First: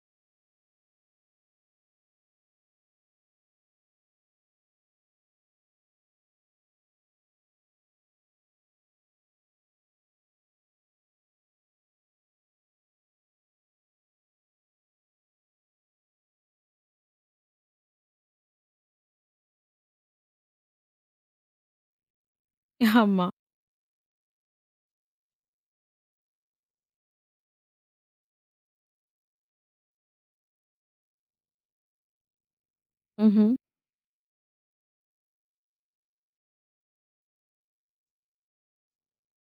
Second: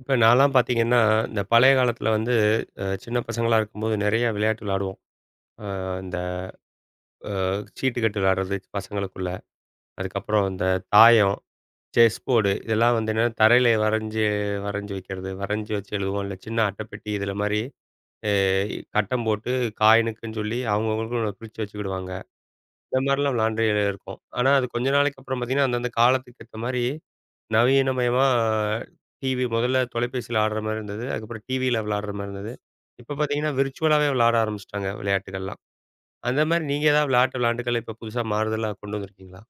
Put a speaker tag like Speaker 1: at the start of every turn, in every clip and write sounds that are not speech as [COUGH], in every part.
Speaker 1: இப்ப நான்லாம் பார்த்தீங்கன்னா, இந்த பழைய காலத்தில வந்து சின்ன பசங்களா இருக்கும்போது நெறைய விளையாட்டு விளையாடுவோம். அ இந்த அ சீட்டுக்கட்டு விளையாடுறது பசங்களுக்குள்ள. அதுக்கப்புறம் இந்த தாயம், செஸ் போர்டு இதெல்லாம் வந்து என்னன்னா தரையில வரைஞ்சு வரைஞ்சு வைக்கிறது. வரைஞ்சு வச்சு எழுதுவோம். இல்ல சின்ன அட்டைப்பெட்டி இதில மாரி அ கட்டம் போட்டு காயினுக்குன்னு சொல்லி அவங்கவங்களுக்கு பிரிச்சு வச்சுக்கிடுவாங்க. இந்த
Speaker 2: ஆமா.
Speaker 1: மாரிலாம் விளையாண்டு இருக்கோம். ஆனா, அது கொஞ்ச நாளைக்கு அப்புறம் பார்த்தீங்கன்னா, அந்தந்த காலத்துக்கு ஏத்த மாரி நவீனமயமா டிவி முதல்ல தொலைபேசியில ஆடுற மாரி இருந்தது. அதுக்கப்புறம் டிவியில விளையாடுற மாரி இருந்தது. இப்ப பார்த்தீங்கன்னா,
Speaker 2: ம்ஹ்ம்.
Speaker 1: விர்ச்சுவலாவே விளையாட ஆரம்பிச்சுட்டாங்க விளையாட்டுகள்லாம். அந்த மாரி நீங்க ஏதாவது விளையாட்டு விளையாண்டுகள் இப்ப புதுசா மாறுதலா கொண்டு வந்திருக்கீங்களா?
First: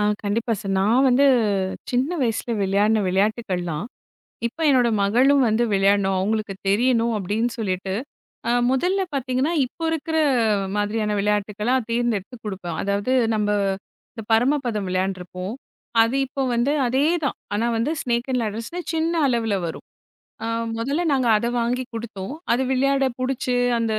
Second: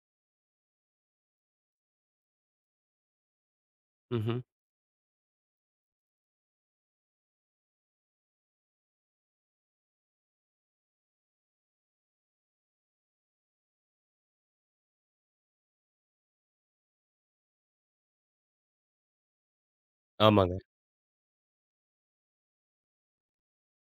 Speaker 2: கண்டிப்பா சார். நான் வந்து சின்ன வயசுல விளையாடின விளையாட்டுக்கள்லாம்,
Speaker 1: ம்ஹ்ம்.
Speaker 2: இப்ப என்னோட மகளும் வந்து விளையாடணும், அவங்களுக்கு தெரியணும் அப்படின்னு சொல்லிட்டு, முதல்ல பார்த்தீங்கன்னா, இப்போ இருக்கிற மாதிரியான விளையாட்டுக்களா தேர்ந்தெடுத்து குடுப்பேன். அதாவது நம்ப இந்த பரமபதம் விளையாண்டுருப்போம். அது இப்போ வந்து அதே தான். ஆனா வந்து ஸ்னேக் அண்ட் லேடர்ஸ்ன்னு சின்ன அளவுல வரும். ஆ
Speaker 1: ஆமாங்க.
Speaker 2: முதல்ல நாங்க அத வாங்கி குடுத்தோம். அது விளையாட புடிச்சு, அந்த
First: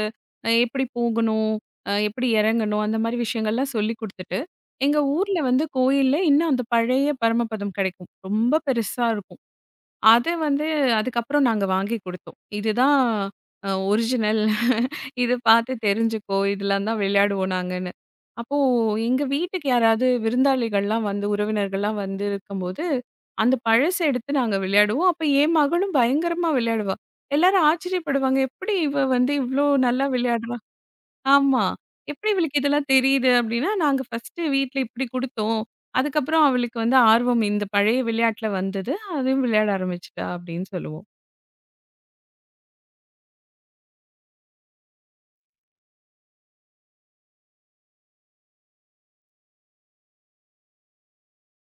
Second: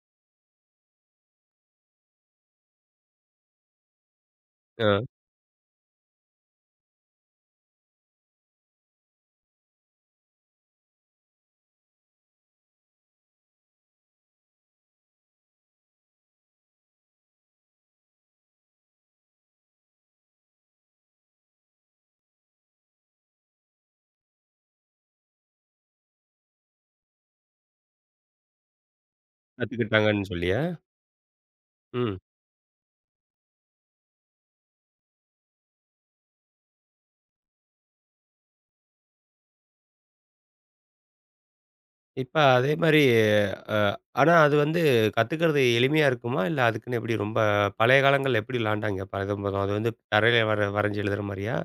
Speaker 2: எப்படி போகணும்? எப்படி இறங்கணும்? அந்த மாரி விஷயங்கள்லாம் சொல்லிக் குடுத்துட்டு, எங்க
Speaker 1: அ
Speaker 2: ஊர்ல வந்து கோயில்ல இன்னும் அந்த பழைய பரமபதம் கிடைக்கும். ரொம்ப பெருசா இருக்கும். அத வந்து அதுக்கப்புறம் நாங்க வாங்கி குடுத்தோம். இதுதான் ஒரிஜினல். இது பார்த்து தெரிஞ்சுக்கோ! இதெல்லாம் தான் விளையாடுவோம் நாங்கன்னு. அப்போ எங்க வீட்டுக்கு யாராவது விருந்தாளிகள்லாம் வந்து, உறவினர்கள்லாம் வந்து இருக்கும்போது, அந்த பழச எடுத்து நாங்க விளையாடுவோம். அப்ப என் மகளும் பயங்கரமா விளையாடுவா. எல்லாரும் ஆச்சரியப்படுவாங்க. "எப்படி இவ வந்து இவ்ளோ நல்லா
Speaker 1: கத்துக்கிட்டாங்கன்னு
Speaker 2: விளையாடுறா?"
Speaker 1: சொல்லியா?
Speaker 2: ஆமா.
Speaker 1: ம்.
Speaker 2: "எப்படி இவளுக்கு இதெல்லாம் தெரியுது?" அப்படின்னா, நாங்க ஃபர்ஸ்ட்டு வீட்ல இப்படி குடுத்தோம். அதுக்கப்புறம் அவளுக்கு வந்து ஆர்வம் இந்த பழைய விளையாட்டுல வந்தது. அதையும் விளையாட ஆரம்பிச்சுட்டா அப்படின்னு சொல்லுவோம்.
Speaker 1: இப்ப அதே மாரி அ ஆனா அது வந்து கத்துக்கிறது எளிமையா இருக்குமா? இல்ல அதுக்குன்னு எப்படி ரொம்ப பழைய காலங்கள்ல எப்படி விளையாண்டாங்க? பரதம்பதம் அது வந்து தரையில வர வரைஞ்சு எழுதுற மாரியா?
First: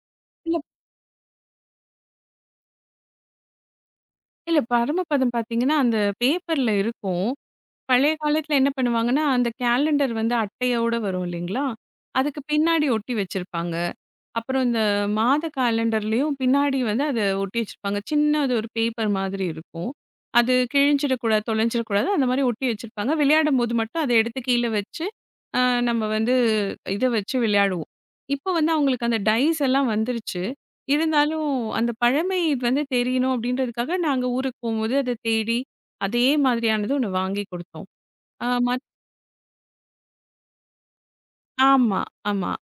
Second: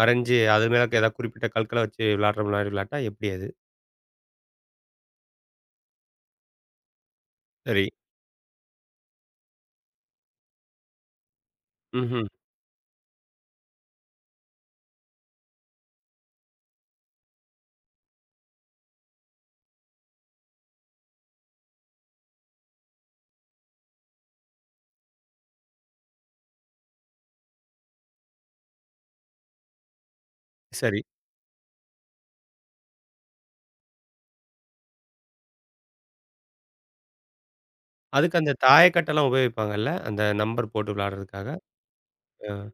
Speaker 1: வரைஞ்சு
Speaker 2: இல்ல,
Speaker 1: அது மேல ஏதாவது குறிப்பிட்ட கற்கள வச்சு விளையாடுற மாரி விளையாட்டா எப்படி அது?
Speaker 2: இல்ல பரமபதம் பார்த்தீங்கன்னா, அந்த பேப்பர்ல இருக்கும்.
Speaker 1: சரி.
Speaker 2: பழைய காலத்துல என்ன பண்ணுவாங்கன்னா, அந்த கேலண்டர் வந்து அட்டையோட வரும் இல்லைங்களா?
Speaker 1: ம்ஹ்ம்.
Speaker 2: அதுக்கு பின்னாடி ஒட்டி வச்சிருப்பாங்க. அப்புறம் இந்த மாத காலண்டர்லயும் பின்னாடி வந்து அத ஒட்டி வச்சிருப்பாங்க. சின்னது ஒரு பேப்பர் மாதிரி இருக்கும். அது கிழிஞ்சிடக்கூடாது, தொலைஞ்சிடக்கூடாது. அந்த மாரி ஒட்டி வச்சிருப்பாங்க. விளையாடும்போது மட்டும் அத எடுத்து கீழ வச்சு, அ நம்ம வந்து இத வச்சு விளையாடுவோம். இப்போ வந்து அவங்களுக்கு அந்த டைஸ் எல்லாம் வந்துருச்சு.
Speaker 1: சரி.
Speaker 2: இருந்தாலும் அந்த பழமை இது வந்து தெரியணும் அப்படின்றதுக்காக நாங்க ஊருக்கு போம்போது அத தேடி, அதே மாதிரியானது ஒண்ணு வாங்கி குடுத்தோம்.
Speaker 1: அதுக்கு
Speaker 2: ஆ
Speaker 1: அந்த
Speaker 2: மத்
Speaker 1: தாயக்கட்டலாம் உபயோகிப்பாங்கல்ல? அந்த நம்பர் போட்டு விளையாடுறதுக்காக.
Speaker 2: ஆமா, ஆமா.
Speaker 1: அ.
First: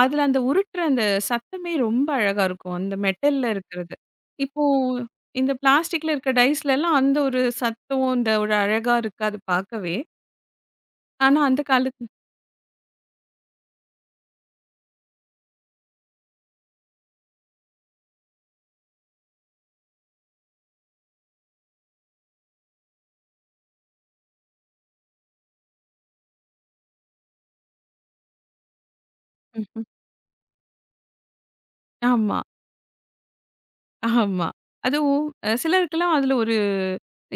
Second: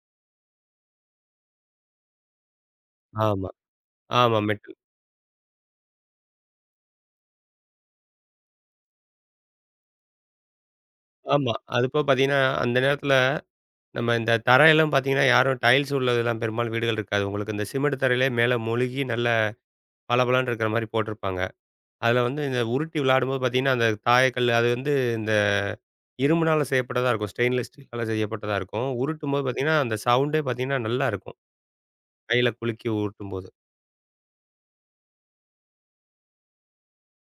Speaker 2: அதுல அந்த உருட்டுற அந்த சத்தமே ரொம்ப அழகா இருக்கும். அந்த
Speaker 1: ஆமா.
Speaker 2: மெட்டல்ல இருக்கிறது.
Speaker 1: ஆமா.
Speaker 2: இப்போ
Speaker 1: மெட்டல்.
Speaker 2: இந்த பிளாஸ்டிக்ல இருக்க டைஸ்லலாம் அந்த ஒரு சத்தம், அந்த ஒரு அழகா இருக்காது பார்க்கவே. ஆனா
Speaker 1: ஆமா.
Speaker 2: அந்த
Speaker 1: அது போக
Speaker 2: காலத்து
Speaker 1: பார்த்தீங்கன்னா, அந்த நேரத்தில நம்ம இந்த தரையெல்லாம் பார்த்தீங்கன்னா, யாரும் டைல்ஸ் உள்ளதெல்லாம் பெரும்பாலும் வீடுகள் இருக்காது. உங்களுக்கு இந்த சிமெண்ட் தரையிலேயே மேல மொழுகி நல்ல பளபளன்னு இருக்கிற மாரி போட்டிருப்பாங்க. அதில வந்து இந்த உருட்டி விளையாடும்போது பார்த்தீங்கன்னா, அந்த தாயக்கல்லு அது வந்து இந்த இரும்பினால செய்யப்பட்டதா இருக்கும். ஸ்டெயின்லெஸ் ஸ்டீலால செய்யப்பட்டதா இருக்கும். உருட்டும்போது பார்த்தீங்கன்னா,
Speaker 2: ம்.
Speaker 1: அந்த சவுண்டே பார்த்தீங்கன்னா, நல்லாருக்கும்.
Speaker 2: ஆமா,
Speaker 1: கையில குலுக்கி உருட்டும்போது.
Speaker 2: ஆமா. அதுவும் சிலருக்குலாம் அதுல ஒரு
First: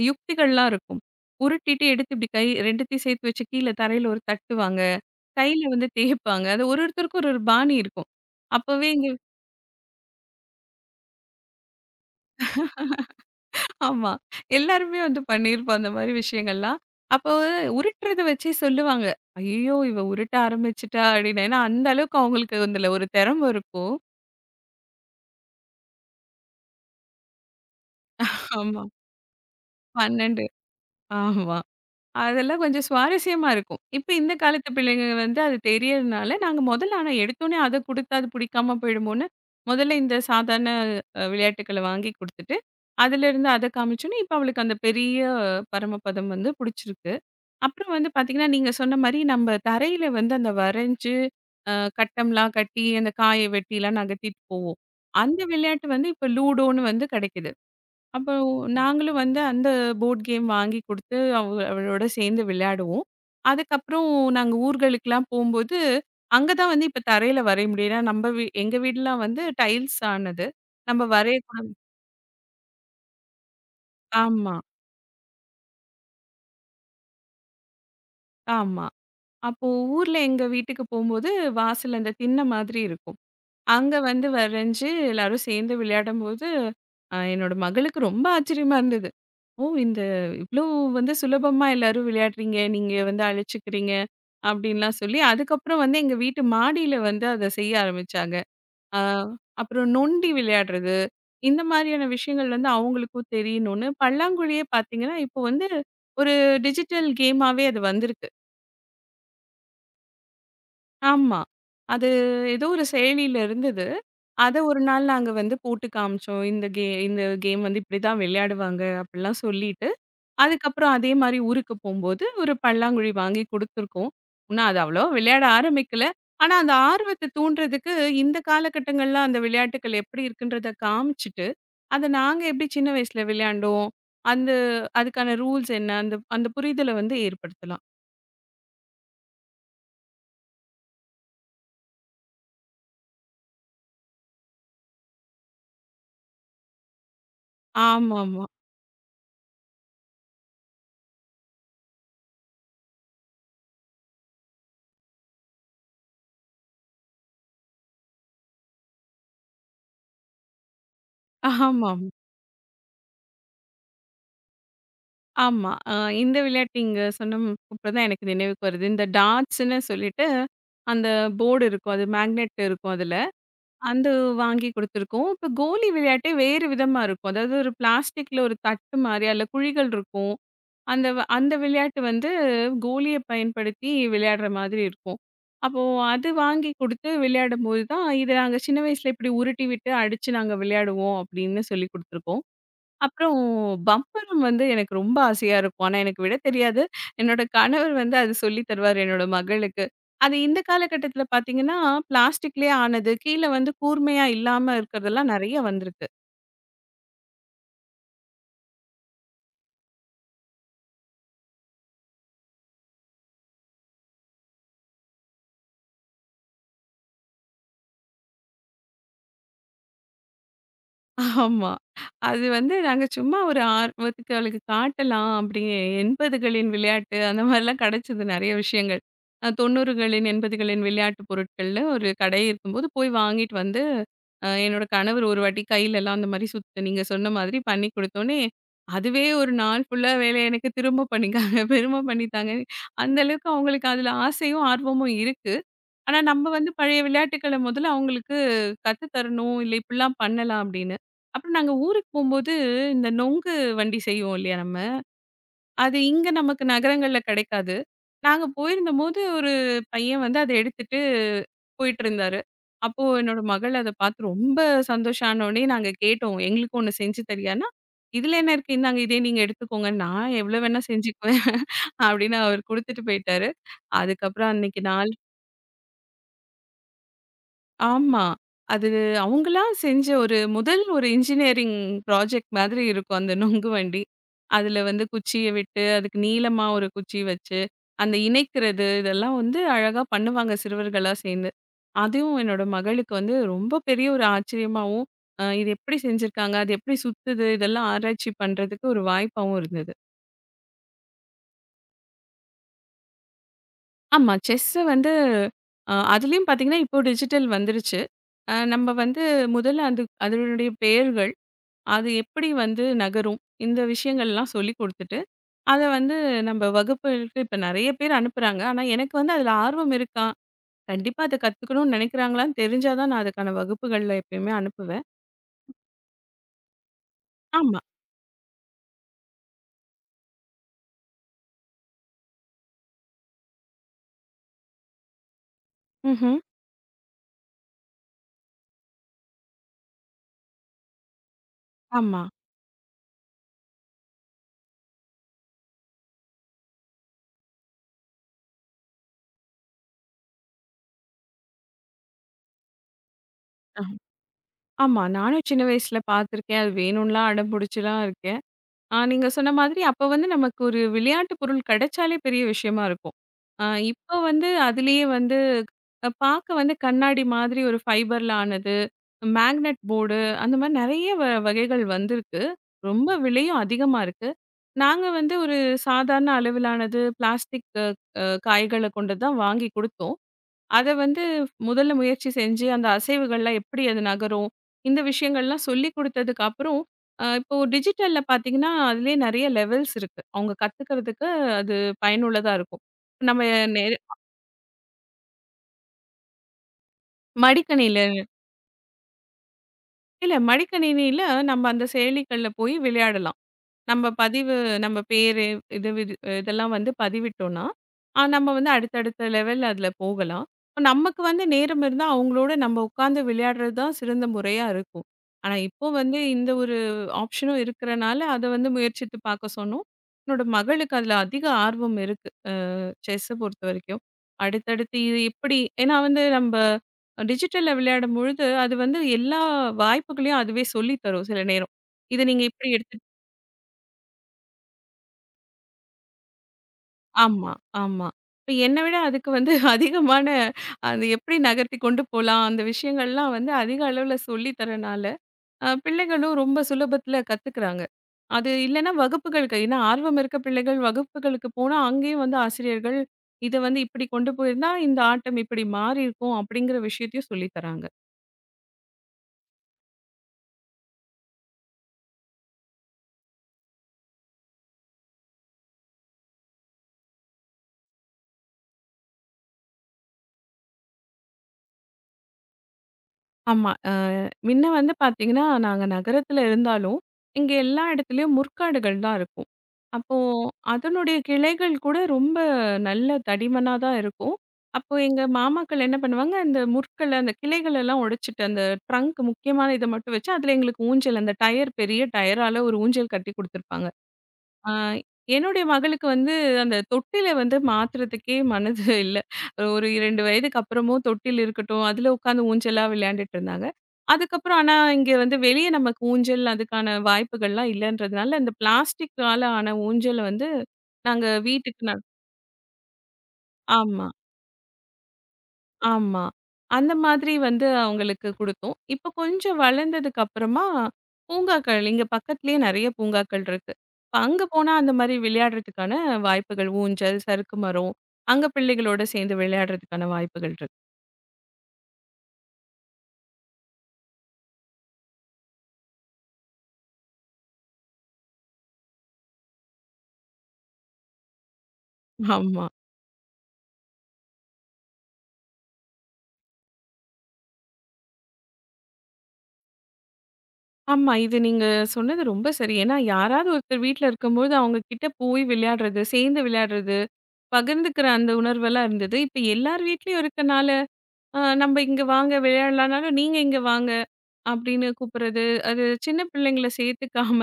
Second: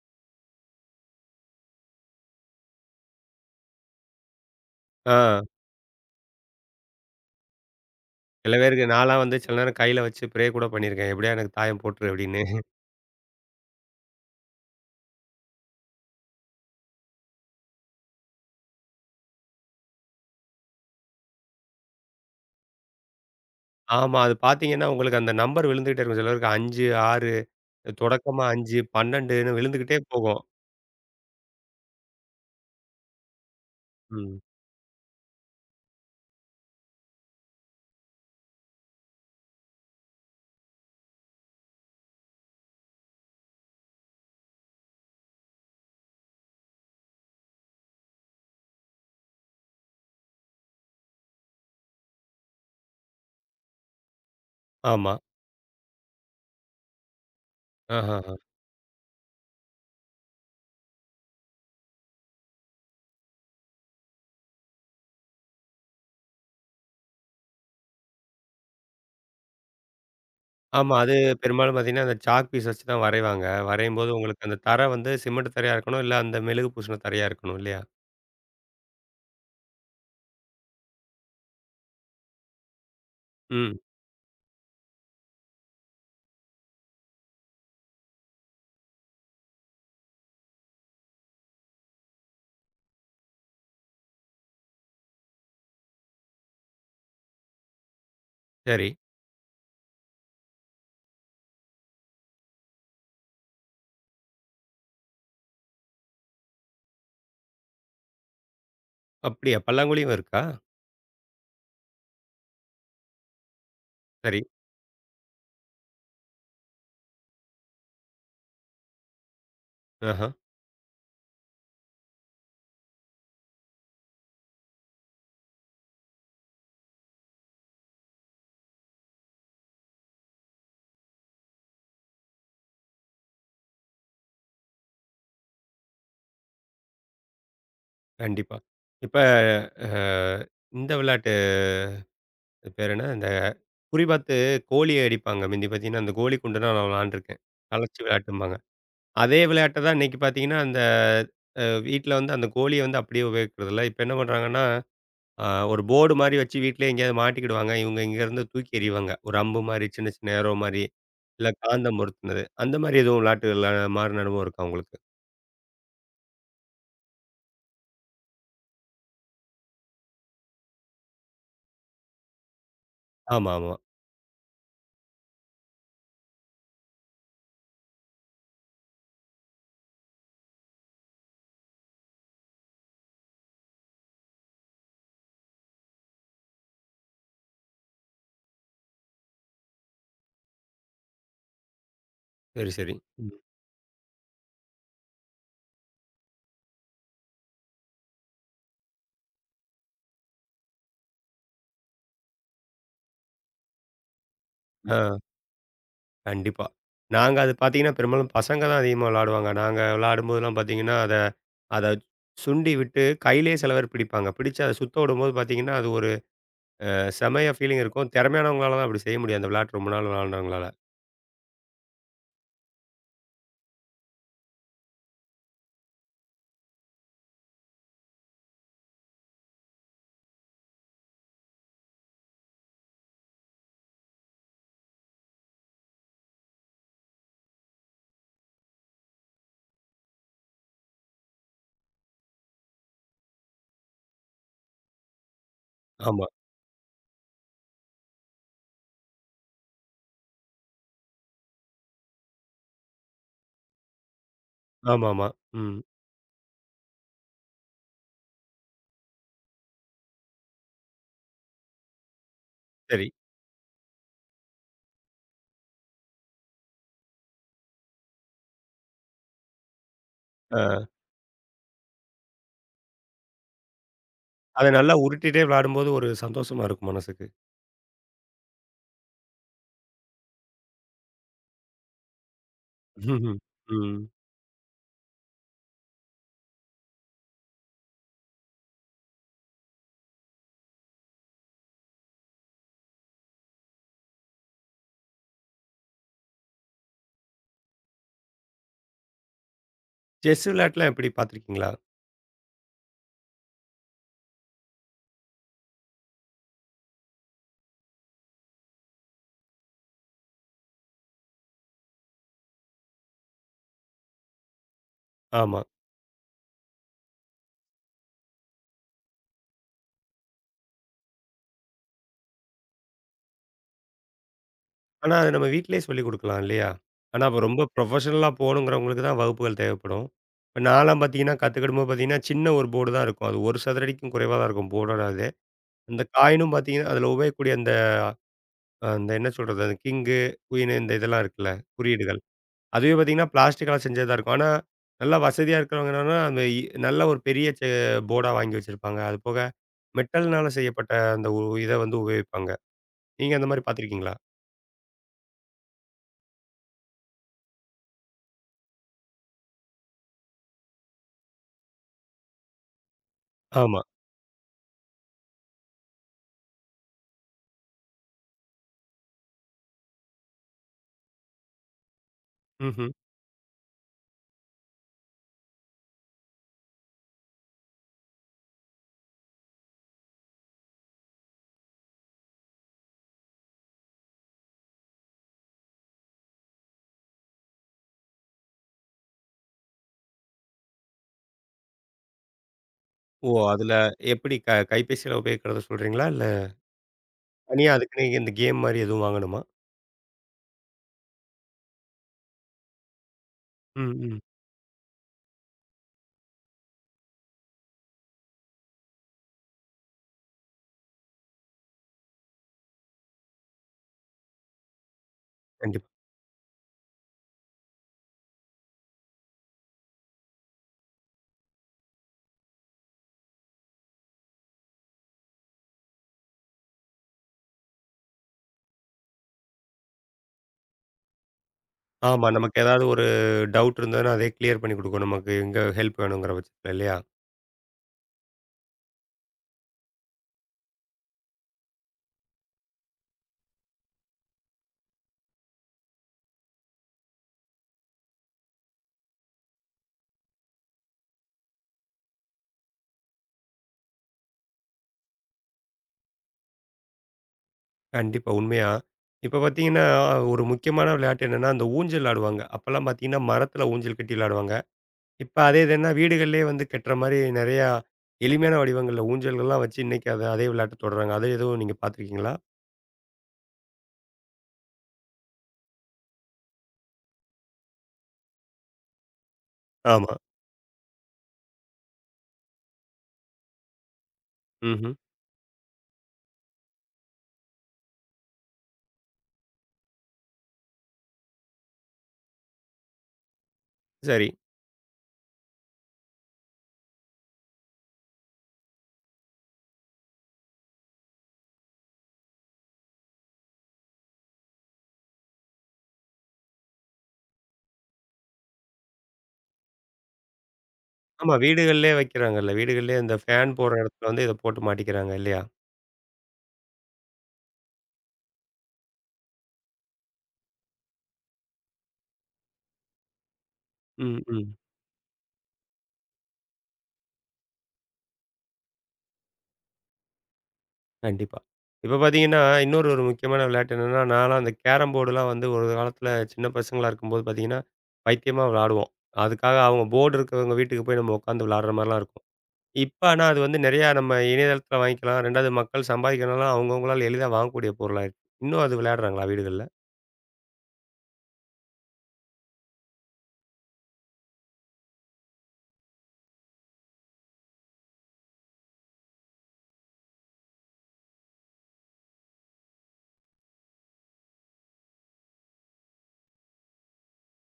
Speaker 2: யுக்திகள்லாம் இருக்கும். உருட்டிட்டு எடுத்து இப்டி கை 2த்தையும் சேர்த்து வச்சு கீழ தரையில ஒரு தட்டுவாங்க.
Speaker 1: ஆ.
Speaker 2: கையில வந்து தேய்ப்பாங்க. அது ஒருத்தருக்கும் ஒரு ஒரு பாணி இருக்கும்.
Speaker 1: சில பேருக்கு
Speaker 2: அப்பவே இங்க
Speaker 1: நான்லாம் வந்து சில நேரம் கையில வச்சு ப்ரே கூட பண்ணியிருக்கேன். "எப்படியா எனக்கு தாயம் போட்டுரு" அப்படின்னு.
Speaker 2: ஆமா. எல்லாருமே வந்து பண்ணியிருப்போம் அந்த மாரி விஷயங்கள்லாம். அப்போ உருட்டுறத வச்சே சொல்லுவாங்க. "ஐயய்யோ! இவ உருட்ட ஆரம்பிச்சுட்டா" அப்படின்னு. ஏன்னா அந்த அளவுக்கு அவங்களுக்கு அதுல ஒரு திறம இருக்கும்.
Speaker 1: ஆமா. அது பார்த்தீங்கன்னா, உங்களுக்கு அந்த நம்பர் விழுந்துகிட்டே இருக்கும். சில பேருக்கு 5, 6 தொடக்கமா 5,
Speaker 2: ஆமா.
Speaker 1: 12ன்னு விழுந்துகிட்டே போகும்.
Speaker 2: 12 ஆமா. அதெல்லாம் கொஞ்சம் சுவாரஸ்யமா இருக்கும். இப்ப இந்த
Speaker 1: ம்.
Speaker 2: காலத்து பிள்ளைங்க வந்து அது தெரியறதுனால, நாங்க முதல்ல ஆனா எடுத்தோனே அத குடுத்தா அது புடிக்காம போயிடுமோன்னு, முதல்ல இந்த சாதாரண விளையாட்டுக்கள வாங்கி குடுத்துட்டு, அதுலேருந்து அத காமிச்சோனே, இப்ப அவளுக்கு அந்த பெரிய பரமபதம் வந்து புடிச்சிருக்கு. அப்புறம் வந்து பார்த்தீங்கன்னா, நீங்க சொன்ன மாரி நம்ம தரையில வந்து அந்த வரைஞ்சு, அ கட்டம்லாம் கட்டி, அந்த காய வெட்டிலாம் நகர்த்திட்டு போவோம்.
Speaker 1: ஆமா.
Speaker 2: அந்த விளையாட்டு வந்து இப்ப லூடோன்னு வந்து கிடைக்குது.
Speaker 1: ஆஹஹ.
Speaker 2: அப்போ நாங்களும் வந்து அந்த போர்ட் கேம் வாங்கி குடுத்து, அவ அவளோட சேர்ந்து விளையாடுவோம். அதுக்கப்புறம் நாங்க ஊர்களுக்குலாம் போம்போது, அங்க தான் வந்து இப்ப தரையில வரைய முடியும். ஏன்னா நம்ம எங்க வீடுலாம் வந்து டைல்ஸ் ஆனது.
Speaker 1: ஆமா.
Speaker 2: நம்ம
Speaker 1: அது
Speaker 2: வரையக்கூடாது.
Speaker 1: பெரும்பாலும் பார்த்தீங்கன்னா, அந்த சாக் பீஸ் வச்சு தான் வரைவாங்க. வரையும்போது உங்களுக்கு
Speaker 2: ஆமா,
Speaker 1: அந்த தரை வந்து சிமெண்ட் தரையா இருக்கணும், இல்ல அந்த மெழுகு பூசின தரையா இருக்கணும் இல்லையா?
Speaker 2: ஆமா. அப்போ ஊர்ல எங்க வீட்டுக்கு போம்போது, வாசல்ல அந்த திண்ண மாதிரி இருக்கும்.
Speaker 1: ம்.
Speaker 2: அங்க வந்து வரைஞ்சு எல்லாரும் சேர்ந்து விளையாடும்போது, என்னோட மகளுக்கு ரொம்ப ஆச்சரியமா இருந்தது. "ஓ! இந்த இவ்ளோ வந்து சுலபமா எல்லாரும் விளையாடுறீங்க. நீங்க வந்து அழிச்சுக்கிறீங்க." அப்படின்லாம் சொல்லி, அதுக்கப்புறம் வந்து எங்க வீட்டு மாடியில வந்து அத செய்ய ஆரம்பிச்சாங்க.
Speaker 1: சரி.
Speaker 2: அ அப்புறம் நொண்டி விளையாடுறது, இந்த மாதிரியான விஷயங்கள் வந்து அவங்களுக்கும் தெரியணும்னு, பல்லாங்குழியே பார்த்தீங்கன்னா, இப்போ வந்து ஒரு டிஜிட்டல் கேமாவே அது வந்திருக்கு.
Speaker 1: அப்படியா? பல்லாங்குழியும் இருக்கா?
Speaker 2: ஆமா. அது ஏதோ ஒரு செயலில இருந்தது.
Speaker 1: சரி.
Speaker 2: அத ஒரு நாள் நாங்க வந்து போட்டு காமிச்சோம். இந்த கேம் வந்து இப்படிதான் விளையாடுவாங்க அப்படிலாம் சொல்லிட்டு,
Speaker 1: ஆஹ.
Speaker 2: அதுக்கப்புறம் அதே மாரி ஊருக்கு போம்போது ஒரு பல்லாங்குழி வாங்கி குடுத்துருக்கோம். ஆனா, அது அவ்வளவா விளையாட ஆரம்பிக்கல. ஆனா, அந்த ஆர்வத்த தூண்டுறதுக்கு இந்த காலகட்டங்கள்ல அந்த விளையாட்டுக்கள் எப்படி இருக்குன்றத காமிச்சுட்டு, அத நாங்க எப்படி சின்ன வயசுல விளையாண்டோம், அந்த அதுக்கான ரூல்ஸ் என்ன, அந்த அந்த புரிதல வந்து ஏற்படுத்தலாம்.
Speaker 1: கண்டிப்பா. இப்ப அ இந்த விளையாட்டு அது பேர் என்ன? இந்த குறி பார்த்து கோழி அடிப்பாங்க. முந்தி பார்த்தீங்கன்னா, அந்த கோழி குண்டுனா நான் விளையாண்டுருக்கேன். கலச்சி
Speaker 2: ஆமாமா.
Speaker 1: விளையாட்டும்பாங்க. அதே விளையாட்ட தான் இன்னைக்கு பார்த்தீங்கன்னா, அந்த வீட்ல வந்து அந்த கோழிய வந்து அப்படியே உபயோகிக்கிறதில்ல. இப்ப என்ன பண்றாங்கன்னா, அ ஒரு போர்டு மாரி வச்சு வீட்லயே எங்கேயாவது மாட்டிக்கிடுவாங்க. இவங்க இங்கேருந்து தூக்கி எறிவாங்க. ஒரு அம்பு மாரி, சின்ன சின்ன ஏரோ மாரி, இல்ல
Speaker 2: ஆமாமா.
Speaker 1: காந்தம் பொருத்துனது. அந்த மாரி எதுவும் விளையாட்டு மாறுன அனுபவம் இருக்கா உங்களுக்கு?
Speaker 2: ஆமா. இந்த விளையாட்டு நீங்க சொன்ன அப்பதான் எனக்கு நினைவுக்கு வருது. இந்த டாட்ஸ்ன்னு சொல்லிட்டு, அந்த போர்டு இருக்கும். அது மேக்னெட் இருக்கும் அதுல.
Speaker 1: ஆமா, ஆமா.
Speaker 2: அந்த வாங்கி குடுத்துருக்கோம். இப்ப கோலி விளையாட்டே வேறு விதமா இருக்கும். அதாவது ஒரு பிளாஸ்டிக்ல ஒரு தட்டு மாரி, அதுல குழிகள் இருக்கும். அந்த விளையாட்டு வந்து கோலிய பயன்படுத்தி விளையாடுற மாதிரி இருக்கும். அப்போ அது வாங்கி குடுத்து விளையாடும்போது தான், "இத நாங்க சின்ன வயசுல இப்படி உருட்டி விட்டு அடிச்சு நாங்க விளையாடுவோம்" அப்படின்னு சொல்லிக் குடுத்துருக்கோம்.
Speaker 1: சரி, சரி. ம்.
Speaker 2: அப்புறம் பம்பரம் வந்து எனக்கு ரொம்ப ஆசையா இருக்கும். ஆனா எனக்கு விட தெரியாது. என்னோட கணவர் வந்து அது சொல்லி தருவாரு என்னோட மகளுக்கு. அது இந்த காலகட்டத்தில பார்த்தீங்கன்னா, பிளாஸ்டிக்லயே ஆனது, கீழ வந்து கூர்மையா இல்லாம
Speaker 1: ஆ.
Speaker 2: இருக்கிறதெல்லாம் நெறைய வந்திருக்கு.
Speaker 1: கண்டிப்பா. நாங்க அது பார்த்தீங்கன்னா, பெரும்பாலும் பசங்க தான் அதிகமா விளாடுவாங்க. நாங்க விளாடும்போதெல்லாம் பார்த்தீங்கன்னா, அத அத சுண்டி விட்டு கையிலேயே சில பேர் பிடிப்பாங்க. பிடிச்சு அத சுத்த விடும்போது பார்த்தீங்கன்னா, அது ஒரு செமையா ஃபீலிங் இருக்கும். திறமையானவங்களால தான் அப்படி செய்ய முடியும். அந்த விளையாட்டு ரொம்ப நாள் விளாண்டவங்களால.
Speaker 2: ஆமா. அது வந்து நாங்க சும்மா ஒரு ஆர்வத்துக்கு அவளுக்கு காட்டலாம் அப்படின்னு 80களின் விளையாட்டு அந்த மாதிரிலாம் கிடைச்சது நிறைய விஷயங்கள். 90களின் 80களின் விளையாட்டு பொருட்கள்ல ஒரு கடை இருக்கும்போது போய் வாங்கிட்டு வந்து, என்னோட கணவர் ஒரு வாட்டி கையிலலாம் அந்த மாதிரி சுத்து நீங்க சொன்ன மாதிரி பண்ணி கொடுத்தோனே, அதுவே ஒரு நாள் ஃபுல்லா வேலைய எனக்கு திரும்ப பண்ணித்தாங்க, திரும்ப பண்ணித்தாங்க. அந்த அளவுக்கு அவங்களுக்கு அதுல ஆசையும், ஆர்வமும் இருக்கு. ஆனா,
Speaker 1: ஆமா.
Speaker 2: நம்ம வந்து பழைய விளையாட்டுக்கள முதல்ல அவங்களுக்கு கத்து தரணும். இல்ல இப்படிலாம் பண்ணலாம் அப்படின்னு. அப்புறம் நாங்க ஊருக்கு போம்போது, இந்த நொங்கு வண்டி செய்வோம் இல்லையா நம்ம.
Speaker 1: ஆமாமா. ம்.
Speaker 2: அது இங்க நமக்கு நகரங்கள்ல கிடைக்காது. நாங்க போயிருந்தபோது ஒரு பையன் வந்து அத எடுத்துட்டு போயிட்டு இருந்தாரு. அப்போ
Speaker 1: சரி.
Speaker 2: என்னோட மகள் அத பார்த்து ரொம்ப சந்தோஷம் ஆனோனே நாங்க கேட்டோம். எங்களுக்கும் ஒண்ணு செஞ்சு தரியான்னா, "இதுல என்ன இருக்கு? இந்தாங்க இதே நீங்க எடுத்துக்கோங்க. நான்
Speaker 1: ஆ.
Speaker 2: எவ்வளோ வேணா செஞ்சுக்குவேன்" அப்படின்னு அவர் குடுத்துட்டு போயிட்டாரு. அதுக்கப்புறம்
Speaker 1: அத
Speaker 2: அன்னைக்கு
Speaker 1: நல்லா
Speaker 2: நாள்
Speaker 1: உருட்டிட்டே விளாடும்போது ஒரு சந்தோஷமா இருக்கும் மனசுக்கு.
Speaker 2: ஆமா. அது அவங்களா செஞ்ச ஒரு முதல் ஒரு இன்ஜினியரிங் ப்ராஜெக்ட் மாதிரி இருக்கும் அந்த
Speaker 1: ம்ஹ்ம்.
Speaker 2: நுங்கு
Speaker 1: ம்.
Speaker 2: வண்டி. அதுல வந்து குச்சிய விட்டு, அதுக்கு நீளமா ஒரு குச்சி வச்சு, அந்த இணைக்கிறது இதெல்லாம் வந்து அழகா பண்ணுவாங்க சிறுவர்களா சேர்ந்து. அதுவும் என்னோட மகளுக்கு வந்து ரொம்ப பெரிய ஒரு ஆச்சரியமாவும், இது எப்படி செஞ்சிருக்காங்க? அது எப்படி சுத்துது? இதெல்லாம் ஆராய்ச்சி பண்றதுக்கு ஒரு வாய்ப்பாவும் இருந்தது.
Speaker 1: செஸ் விளையாட்டுலாம் எப்படி பார்த்துருக்கீங்களா?
Speaker 2: ஆமா. செஸ்ஸு வந்து அதுலயும் பார்த்தீங்கன்னா, இப்போ டிஜிட்டல் வந்துருச்சு. நம்ம வந்து முதல்ல அது அதனுடைய பெயர்கள் அது எப்படி வந்து நகரும்? இந்த விஷயங்கள்லாம் சொல்லிக் குடுத்துட்டு,
Speaker 1: ஆமா.
Speaker 2: அத வந்து நம்ம வகுப்புகளுக்கு இப்ப நெறைய பேர் அனுப்புறாங்க. ஆனா, எனக்கு வந்து அதுல ஆர்வம் இருக்கா? கண்டிப்பா அத கத்துக்கணும்னு நெனைக்கிறாங்களான்னு தெரிஞ்சா தான் நான் அதுக்கான வகுப்புகள்ல எப்பயுமே அனுப்புவேன்.
Speaker 1: ஆனா, அது நம்ம வீட்லயே சொல்லிக் குடுக்கலாம் இல்லையா? ஆனா, அப்ப ரொம்ப
Speaker 2: ஆமா.
Speaker 1: ப்ரொஃபஷனலா போணுங்கிறவங்களுக்கு தான் வகுப்புகள் தேவைப்படும். இப்ப நான்லாம் பார்த்தீங்கன்னா, கத்துக்கிடும்போது பார்த்தீங்கன்னா, சின்ன ஒரு போர்டு தான் இருக்கும். அது 1 சதுர அடிக்கும் குறைவா தான் இருக்கும் போர்டோட அது. அந்த
Speaker 2: ம்ஹ்ம்.
Speaker 1: காயினும் பார்த்தீங்கன்னா, அதில உபயோகிக்கக்கூடிய அந்த அந்த என்ன சொல்றது? அந்த கிங்கு, குயினு இந்த இதெல்லாம் இருக்குல்ல, குறியீடுகள்.
Speaker 2: ஆமா.
Speaker 1: அதுவே பார்த்தீங்கன்னா, பிளாஸ்டிக்கால செஞ்சது தான் இருக்கும். ஆனா, நல்லா வசதியா இருக்கிறவங்க என்னன்னா, அந்த நல்ல ஒரு பெரிய போர்டா வாங்கி வச்சிருப்பாங்க. அது போக மெட்டல்னால செய்யப்பட்ட அந்த இத வந்து உபயோகிப்பாங்க. நீங்க அந்த மாரி
Speaker 2: அ
Speaker 1: பார்த்துருக்கீங்களா?
Speaker 2: ஆமா. நானும் சின்ன வயசுல பார்த்துருக்கேன். அது வேணும்லாம் அடம் புடிச்சுலாம் இருக்கேன். நீங்க சொன்ன மாதிரி அப்ப வந்து நமக்கு ஒரு விளையாட்டு பொருள் கிடைச்சாலே பெரிய விஷயமா இருக்கும். அ
Speaker 1: ஆமா.
Speaker 2: இப்ப வந்து அதிலேயே வந்து பார்க்க வந்து கண்ணாடி மாதிரி ஒரு ஃபைபர்ல ஆனது. மேக்னெட் போர்டு அந்த மாரி நெறைய வகைகள் வந்திருக்கு.
Speaker 1: ம்ஹ்ம்.
Speaker 2: ரொம்ப விலையும் அதிகமா இருக்கு. நாங்க வந்து ஒரு சாதாரண அளவிலானது பிளாஸ்டிக் அ அ காய்கள கொண்டு தான் வாங்கி குடுத்தோம். அத வந்து முதல்ல முயற்சி செஞ்சு அந்த அசைவுகள்லாம் எப்படி அது நகரும்? இந்த விஷயங்கள்லாம் சொல்லிக் குடுத்ததுக்கு அப்புறம், இப்போ டிஜிட்டல்ல பார்த்தீங்கன்னா, அதிலயே நெறைய லெவல்ஸ் இருக்கு. அவங்க கத்துக்கிறதுக்கு அது பயனுள்ளதா இருக்கும்.
Speaker 1: ஓ!
Speaker 2: நம்ம
Speaker 1: அதுல
Speaker 2: நெ
Speaker 1: எப்படி கைபேசியில உபயோகிக்கிறத சொல்றீங்களா? இல்ல தனியா அதுக்குன்னு
Speaker 2: மடிக்கணினில
Speaker 1: இந்த கேம் மாரி எதுவும் வாங்கணுமா?
Speaker 2: இல்ல மடிக்கணினில நம்ம அந்த செயலிகள்ல போய் விளையாடலாம்.
Speaker 1: ம்,
Speaker 2: நம்ம
Speaker 1: ம்.
Speaker 2: பதிவு நம்ம பேரு, இது விது இதெல்லாம் வந்து பதிவிட்டோம்னா, நம்ம வந்து அடுத்தடுத்த லெவல் அதுல போகலாம். இப்ப நமக்கு வந்து நேரம் இருந்தா, அவங்களோட நம்ம உட்கார்ந்து விளையாடுறது தான் சிறந்த முறையா இருக்கும். ஆனா, இப்போ
Speaker 1: கண்டிப்பா.
Speaker 2: வந்து இந்த ஒரு ஆப்ஷனும் இருக்கிறனால, அத வந்து முயற்சித்து பார்க்க சொன்னோம். என்னோட மகளுக்கு அதுல அதிக ஆர்வம் இருக்கு. செஸ்ஸ பொறுத்தவரைக்கும். அடுத்தடுத்து இது எப்படி ஏன்னா வந்து நம்ப டிஜிட்டல்ல விளையாடும்பொழுது, அது வந்து எல்லா வாய்ப்புகளையும் அதுவே சொல்லி தரும் சில நேரம். "இத
Speaker 1: ஆமா.
Speaker 2: நீங்க
Speaker 1: நமக்கு
Speaker 2: இப்படி
Speaker 1: ஏதாவது
Speaker 2: எடுத்து
Speaker 1: ஒரு டவுட் இருந்ததுன்னா, அதே கிளியர் பண்ணி குடுக்கும். நமக்கு எங்க ஹெல்ப் வேணுங்கிற பட்சத்தில இல்லையா?
Speaker 2: ஆமா, ஆமா. இப்ப என்ன விட அதுக்கு வந்து [LAUGHS] அதிகமான அது எப்படி நகர்த்தி கொண்டு போலாம், அந்த விஷயங்கள்லாம் வந்து அதிக அளவுல சொல்லி தரனால, பிள்ளைகளும் ரொம்ப சுலபத்துல கத்துக்குறாங்க. அது இல்லன்னா வகுப்புகளுக்கு ஏன்னா ஆர்வம் இருக்க பிள்ளைகள் வகுப்புகளுக்கு போனா, அங்கேயும் வந்து ஆசிரியர்கள் இத வந்து இப்படி கொண்டு போயிருந்தா, இந்த ஆட்டம் இப்படி மாறியிருக்கும் அப்படிங்கிற விஷயத்தையும் சொல்லி தராங்க.
Speaker 1: கண்டிப்பா உண்மையா. இப்ப பார்த்தீங்கன்னா, ஒரு முக்கியமான விளையாட்டு என்னன்னா, அந்த ஊஞ்சல் விளாடுவாங்க. அப்பலாம் பார்த்தீங்கன்னா, மரத்தில ஊஞ்சல் கட்டி விளாடுவாங்க. இப்ப அதே இதுன்னா வீடுகள்லயே வந்து கட்டுற மாரி நெறையா எளிமையான வடிவங்கள்ல ஊஞ்சல்கள்லாம் வச்சு இன்னைக்கு அத அதே விளையாட்டு தொடர்றாங்க. அது எதுவும் நீங்க பார்த்துருக்கீங்களா?
Speaker 2: ஆமா. முன்ன வந்து பார்த்தீங்கன்னா, நாங்க நகரத்துல இருந்தாலும், இங்க எல்லா இடத்துலயும் முற்காடுகள் தான் இருக்கும்.
Speaker 1: ஆமா.
Speaker 2: அப்போ அதனுடைய கிளைகள் கூட ரொம்ப நல்ல தடிமனா தான் இருக்கும்.
Speaker 1: ம்ஹ்ம்.
Speaker 2: அப்போ எங்க மாமாக்கள் என்ன பண்ணுவாங்க, அந்த முற்கள அந்த கிளைகள் எல்லாம் உடைச்சுட்டு, அந்த ட்ரங்க் முக்கியமான இத மட்டும் வச்சு, அதுல எங்களுக்கு ஊஞ்சல் அந்த டயர் பெரிய டயரால ஒரு ஊஞ்சல் கட்டி குடுத்துருப்பாங்க.
Speaker 1: சரி.
Speaker 2: ஆ, என்னுடைய மகளுக்கு வந்து அந்த தொட்டில வந்து மாத்துறதுக்கே மனது [LAUGHS] இல்ல. ஒரு 2 வயதுக்கு அப்புறமும் தொட்டில் இருக்கட்டும், அதுல உட்காந்து ஊஞ்சலா விளையாண்டுட்டு இருந்தாங்க. அதுக்கப்புறம் ஆனா இங்க வந்து வெளிய நமக்கு ஊஞ்சல் அதுக்கான வாய்ப்புகள்லாம் இல்லன்றதுனால, இந்த பிளாஸ்டிக்கால ஆன ஊஞ்சல வந்து நாங்க
Speaker 1: ஆமா.
Speaker 2: வீட்டுக்கு
Speaker 1: வீடுகள்லயே
Speaker 2: நா
Speaker 1: வைக்கிறாங்கல்ல. வீடுகள்லயே இந்த ஃபேன் போடுற
Speaker 2: ஆமா.
Speaker 1: இடத்துல வந்து இத போட்டு மாட்டிக்கிறாங்க இல்லையா?
Speaker 2: ஆமா. அந்த மாதிரி வந்து அவங்களுக்கு குடுத்தோம். இப்ப கொஞ்சம் வளர்ந்ததுக்கு அப்புறமா, பூங்காக்கள் இங்க பக்கத்திலேயே நெறைய பூங்காக்கள் இருக்கு. இப்ப
Speaker 1: ம்,
Speaker 2: அங்க
Speaker 1: ம்.
Speaker 2: போனா அந்த மாரி விளையாடுறதுக்கான வாய்ப்புகள், ஊஞ்சல், சறுக்கு மரம், அங்க பிள்ளைகளோட சேர்ந்து விளையாடுறதுக்கான வாய்ப்புகள் இருக்கு.
Speaker 1: கண்டிப்பா. இப்ப பார்த்தீங்கன்னா, இன்னொரு முக்கியமான விளையாட்டு என்னன்னா, நான்லாம் அந்த கேரம் போர்டுலாம் வந்து ஒரு காலத்துல சின்ன பசங்களா இருக்கும்போது பார்த்தீங்கன்னா, பைத்தியமா விளாடுவோம். அதுக்காக அவங்க போர்டு இருக்கிறவங்க வீட்டுக்கு போய் நம்ம உட்காந்து விளாடுற மாரிலாம் இருக்கும்.
Speaker 2: ஆமா.
Speaker 1: இப்ப ஆனா அது வந்து நெறையா நம்ம இணையதளத்துல வாங்கிக்கலாம். 2வது மக்கள் சம்பாதிக்கிறனால அவங்கவங்களால எளிதா வாங்கக்கூடிய பொருளாயிருக்கு. இன்னும் அது விளையாடுறாங்களா வீடுகள்ல?
Speaker 2: ஆமா. இது நீங்க சொன்னது ரொம்ப சரி. ஏன்னா யாராவது ஒருத்தர் வீட்ல இருக்கும்போது அவங்க கிட்ட போய் விளையாடுறது, சேர்ந்து விளையாடுறது, பகிர்ந்துக்கிற அந்த உணர்வெல்லாம் இருந்தது. இப்ப எல்லார் வீட்லயும் இருக்கனால ஆ "நம்ப இங்க வாங்க விளையாடலாம்னாலும், நீங்க இங்க வாங்க" அப்படின்னு கூப்பிடுறது. அது சின்ன பிள்ளைங்கள சேர்த்துக்காம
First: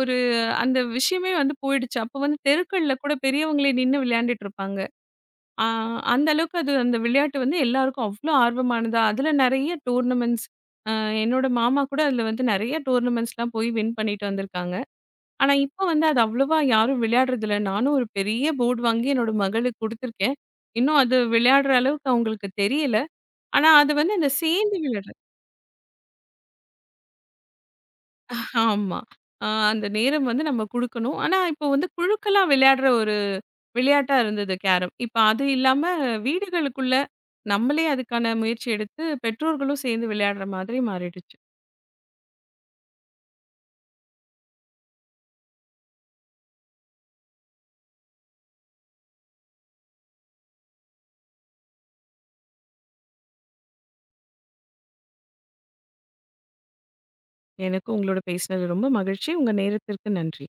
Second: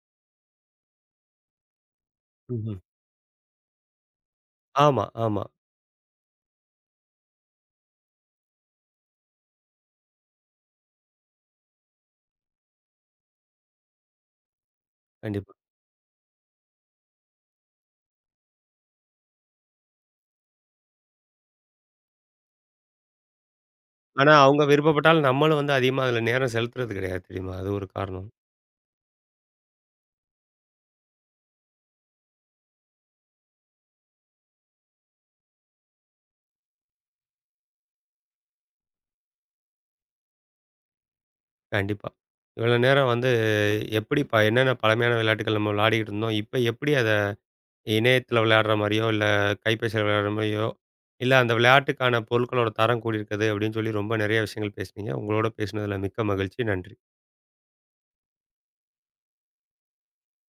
Speaker 2: ஒரு அந்த விஷயமே வந்து போயிடுச்சு. அப்போ வந்து
Speaker 1: ம்ஹ்ம்.
Speaker 2: தெருக்கள்ல கூட பெரியவங்களே நின்னு விளையாண்டுட்டு இருப்பாங்க.
Speaker 1: ஆமா, ஆமா.
Speaker 2: ஆ அந்த அளவுக்கு அது அந்த விளையாட்டு வந்து எல்லாருக்கும் அவ்ளோ ஆர்வமானதா, அதில நெறைய டோர்னமெண்ட்ஸ் அ என்னோட மாமா கூட அதில வந்து நெறைய டோர்னமெண்ட்ஸ்லாம் போய் வின் பண்ணிட்டு வந்திருக்காங்க.
Speaker 1: கண்டிப்பா.
Speaker 2: ஆனா இப்போ வந்து அது அவ்வளவா யாரும் விளையாடுறதில்ல. நானும் ஒரு பெரிய போர்டு வாங்கி என்னோட மகளுக்கு குடுத்துருக்கேன். இன்னும் அது விளையாடுற அளவுக்கு அவங்களுக்கு தெரியல. ஆனா, அது வந்து அந்த
Speaker 1: ஆனா, அவங்க
Speaker 2: சேர்ந்து விளையாடுறது.
Speaker 1: விருப்பப்பட்டாலும் நம்மளும் வந்து அதிகமா அதில நேரம் செலுத்துறது கிடையாது தெரியுமா? அது ஒரு காரணம்.
Speaker 2: [LAUGHS] ஆமா. அந்த நேரம் வந்து நம்ம குடுக்கணும். ஆனா, இப்போ வந்து குழுக்களா விளையாடுற ஒரு விளையாட்டா இருந்தது கேரம். இப்ப அது இல்லாம வீடுகளுக்குள்ள நம்மளே அதுக்கான முயற்சி எடுத்து பெற்றோர்களும் சேர்ந்து விளையாடுற மாதிரி மாறிடுச்சு.
Speaker 1: கண்டிப்பா. இவ்வளோ நேரம் வந்து எப்படிப்பா என்னென்ன பழமையான விளையாட்டுகள் நம்ம விளையாடிக்கிட்டு இருந்தோம்? இப்ப எப்படி அத இணையத்தில விளையாடுற மாரியோ, இல்ல கைபேசியில விளையாடுற மாரியோ, இல்ல அந்த விளையாட்டுக்கான பொருட்களோட தரம் கூடியிருக்குது அப்படின்னு சொல்லி ரொம்ப நிறைய விஷயங்கள் பேசுனீங்க. உங்களோட பேசினதில மிக்க மகிழ்ச்சி. நன்றி.
Speaker 2: எனக்கு உங்களோட பேசினது ரொம்ப மகிழ்ச்சி. உங்க நேரத்திற்கு நன்றி.